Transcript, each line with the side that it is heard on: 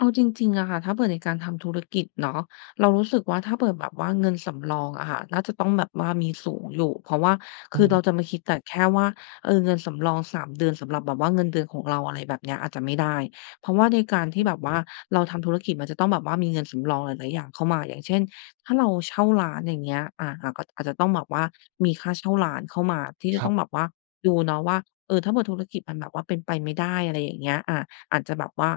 left: เอาจริง ๆ อะค่ะ ถ้าเผื่อในการทำธุรกิจเนาะ เรารู้สึกว่า ถ้าเปิดแบบว่าเงินสำรองอะค่ะ น่าจะต้องแบบว่ามีสูงอยู่ เพราะว่า
right: อ
left: คือ
right: ื
left: เรา
right: ม
left: จะไม่คิดแต่แค่ว่า เออ เงินสำรอง 3 เดือนสำหรับแบบว่าเงินเดือนของเรา อะไรแบบนี้ อาจจะไม่ได้ เพราะว่าในการท
right: อ
left: ี่
right: ื
left: แ
right: ม
left: บบว่าเราทำธุรกิจ มันจะต้องแบบว่ามีเงินสำรองหลาย ๆ อย่างเข้ามา อย่างเช่น ถ้าเราเช่าร้าน อย่างเงี้ย อ่า แล้วก็ อาจจะต้องแบบว่ามีค่าเช่าร้านเข้ามาที่จะ
right: คร
left: ต้
right: ั
left: อ
right: บ
left: งแบบดูเนาะว่า เอ่อ ถ้าเผื่อธุรกิจมันแบบว่าเป็นไปไม่ได้ อะไรอย่างเงี้ย อ่า อาจจะแบบว่า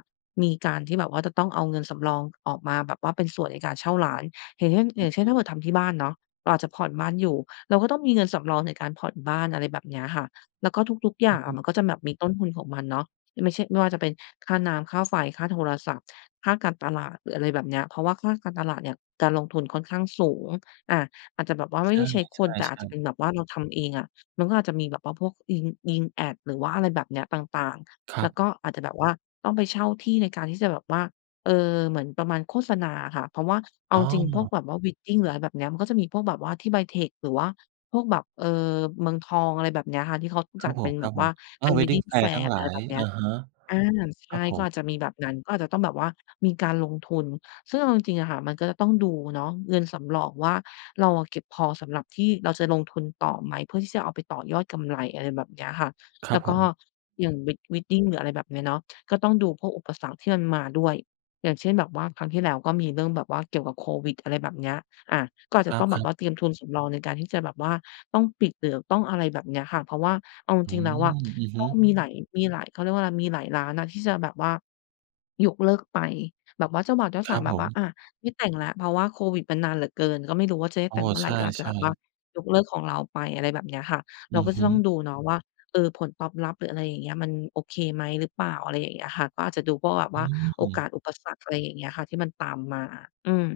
left: มีการที่แบบว่าจะต้องเอาเงินสำรองออกมาแบบว่าเป็นส่วนในการเช่าร้าน อย่างเช่น อ
right: อ
left: ย
right: ื
left: ่า
right: อ
left: งเช่
right: ฮ
left: น ถ้
right: ึ
left: าเผื่อทำที่บ้านเนาะ เราอาจจะผ่อนบ้านอยู่ เราก็ต้องมีเงินสำรองในการผ่อนบ้าน อะไรแบบเนี้ยค่ะ แล้วก็ทุก ๆ อย
right: อ
left: ่
right: ื
left: า
right: อ
left: ง
right: ฮ
left: อ
right: ึ
left: ะ มันก็จะแบบมีต้นทุนของมันเนาะ ไม่ใช่ ไม่ว่าจะเป็นค่าน้ำ ค่าไฟ ค่าโทรศัพท์ ค่าการตลาด หรืออะไรแบบเนี้ย เพราะว่าค่าการตลาดเนี่ย การลงทุนค่อนข้างสูง อ่า อาจจะแบบว่าไ
right: ใ
left: ม่
right: ช
left: ได้ใช้คน แต่อาจจ
right: ่
left: ะเ
right: ๆ
left: ป็
right: ๆ
left: นแบบว่าเราทำเองอะ มันก็อาจจะมีแบบว่าพวกยิง ยิงแอด หรือว่าอะไรแบบเนี้ยต่าง
right: ค
left: ๆ
right: ร
left: แล
right: ั
left: ้ว
right: บ
left: ก็อาจจะแบบว่าต้องไปเช่าที่ในการที่จะแบบว่า เอ่อ เหมือนประมาณโฆษณาอะค่ะ เพราะว่าเอ
right: อ
left: า
right: ๋
left: จริงพวก
right: อ
left: แบบว่า Wedding หรืออะไรแบบนี้มันก็จะมีพวกแบบว่าที่ไบเทค หรือว่าพวกแบบ เอ่อ เมืองทอง อะไรแบบเนี้ยค่ะ ที่เขา
right: ค
left: จ
right: ร
left: ั
right: ับ
left: ด
right: ผ
left: เป็
right: ม
left: น
right: ค
left: แบ
right: รับ
left: บ
right: ผ
left: ว่า
right: ม อ
left: เ
right: ้
left: ป
right: า
left: ็
right: ว
left: น
right: Wedding
left: Wedding
right: แฟ
left: แฟ
right: ร์ท
left: ร
right: ั้
left: ์
right: งหล
left: อะไ
right: า
left: ร
right: ย
left: แบบเนี
right: อ
left: ้ย
right: ะฮะ
left: อ่า ใช
right: คร
left: ่
right: ับผ
left: ก็อ
right: ม
left: าจจะมีแบบนั้น ก็อาจจะต้องแบบว่ามีการลงทุน ซึ่งเอาจริง ๆ อะค่ะ มันก็จะต้องดูเนาะ เงินสำรองว่า เราอะเก็บพอสำหรับที่เราจะลงทุนต่อไหม เพื่อที่จะเอาไปต่อยอดกำไร อะไรแบบเนี้ยค่ะ
right: คร
left: แ
right: ั
left: ล้
right: บ
left: ว
right: ผ
left: ก็
right: ม
left: อย่าง Wed Wedding หรืออะไรแบบนี้เนาะ ก็ต้องดูพวกอุปสรรคที่มันมาด้วย อย่างเช่น แบบว่าครั้งที่แล้ว ก็มีเรื่องแบบว่าเกี่ยวกับโควิด อะไรแบบเนี้ย อ่า ก็อาจ
right: ค
left: จะ
right: ร
left: ต้องแบ
right: ั
left: บว
right: บ ๆ
left: ่าเตรียมทุนสำรองในการที่จะแบบว่าต้องปิดเหลือ ต้อง อะไรแบบนี้ค่ะ เพราะว่าเอาจ
right: อื
left: ริง ๆ แล้วอะ
right: ม อือฮ
left: ก
right: ึ
left: ็มีหลาย มีหลาย เขาเรียกว่า อะไร มีหลายร้านนะที่จะแบบว่ายกเลิกไป แบบว่าเจ้าบ่าวเจ้า
right: ค
left: ส
right: ร
left: า
right: ั
left: ว
right: บ
left: แบ
right: ผ
left: บว่า
right: ม
left: อ่า ไม่แต่งแล้ว เพราะว่าโควิดมันนานเหลือเกิน ก็ไม่รู้ว่าจะได้
right: โอ้
left: แต่งเมื่อ
right: ใ
left: ไ
right: ช
left: ร ก็อาจจะแบ
right: ่
left: บว่า
right: ๆ
left: ยกเลิกของเราไป อะไรแบบเนี้ยค่ะ เ
right: อื
left: รา
right: อ
left: ก็
right: ฮ
left: จะ
right: ึ
left: ต้องดูเนาะว่า เอ่อ ผลตอบรับหรือ อะไรอย่างเงี้ย มันโอเคไหม หรือเปล่า อะไรอย่างเงี้ยอะค่ะ ก็อาจจะดูพวกแบบ
right: อ
left: ว่า
right: ื
left: โอก
right: ม
left: าสอุปสรรค อะไรอย่างเงี้ยค่ะ ที่มันตามมา อืม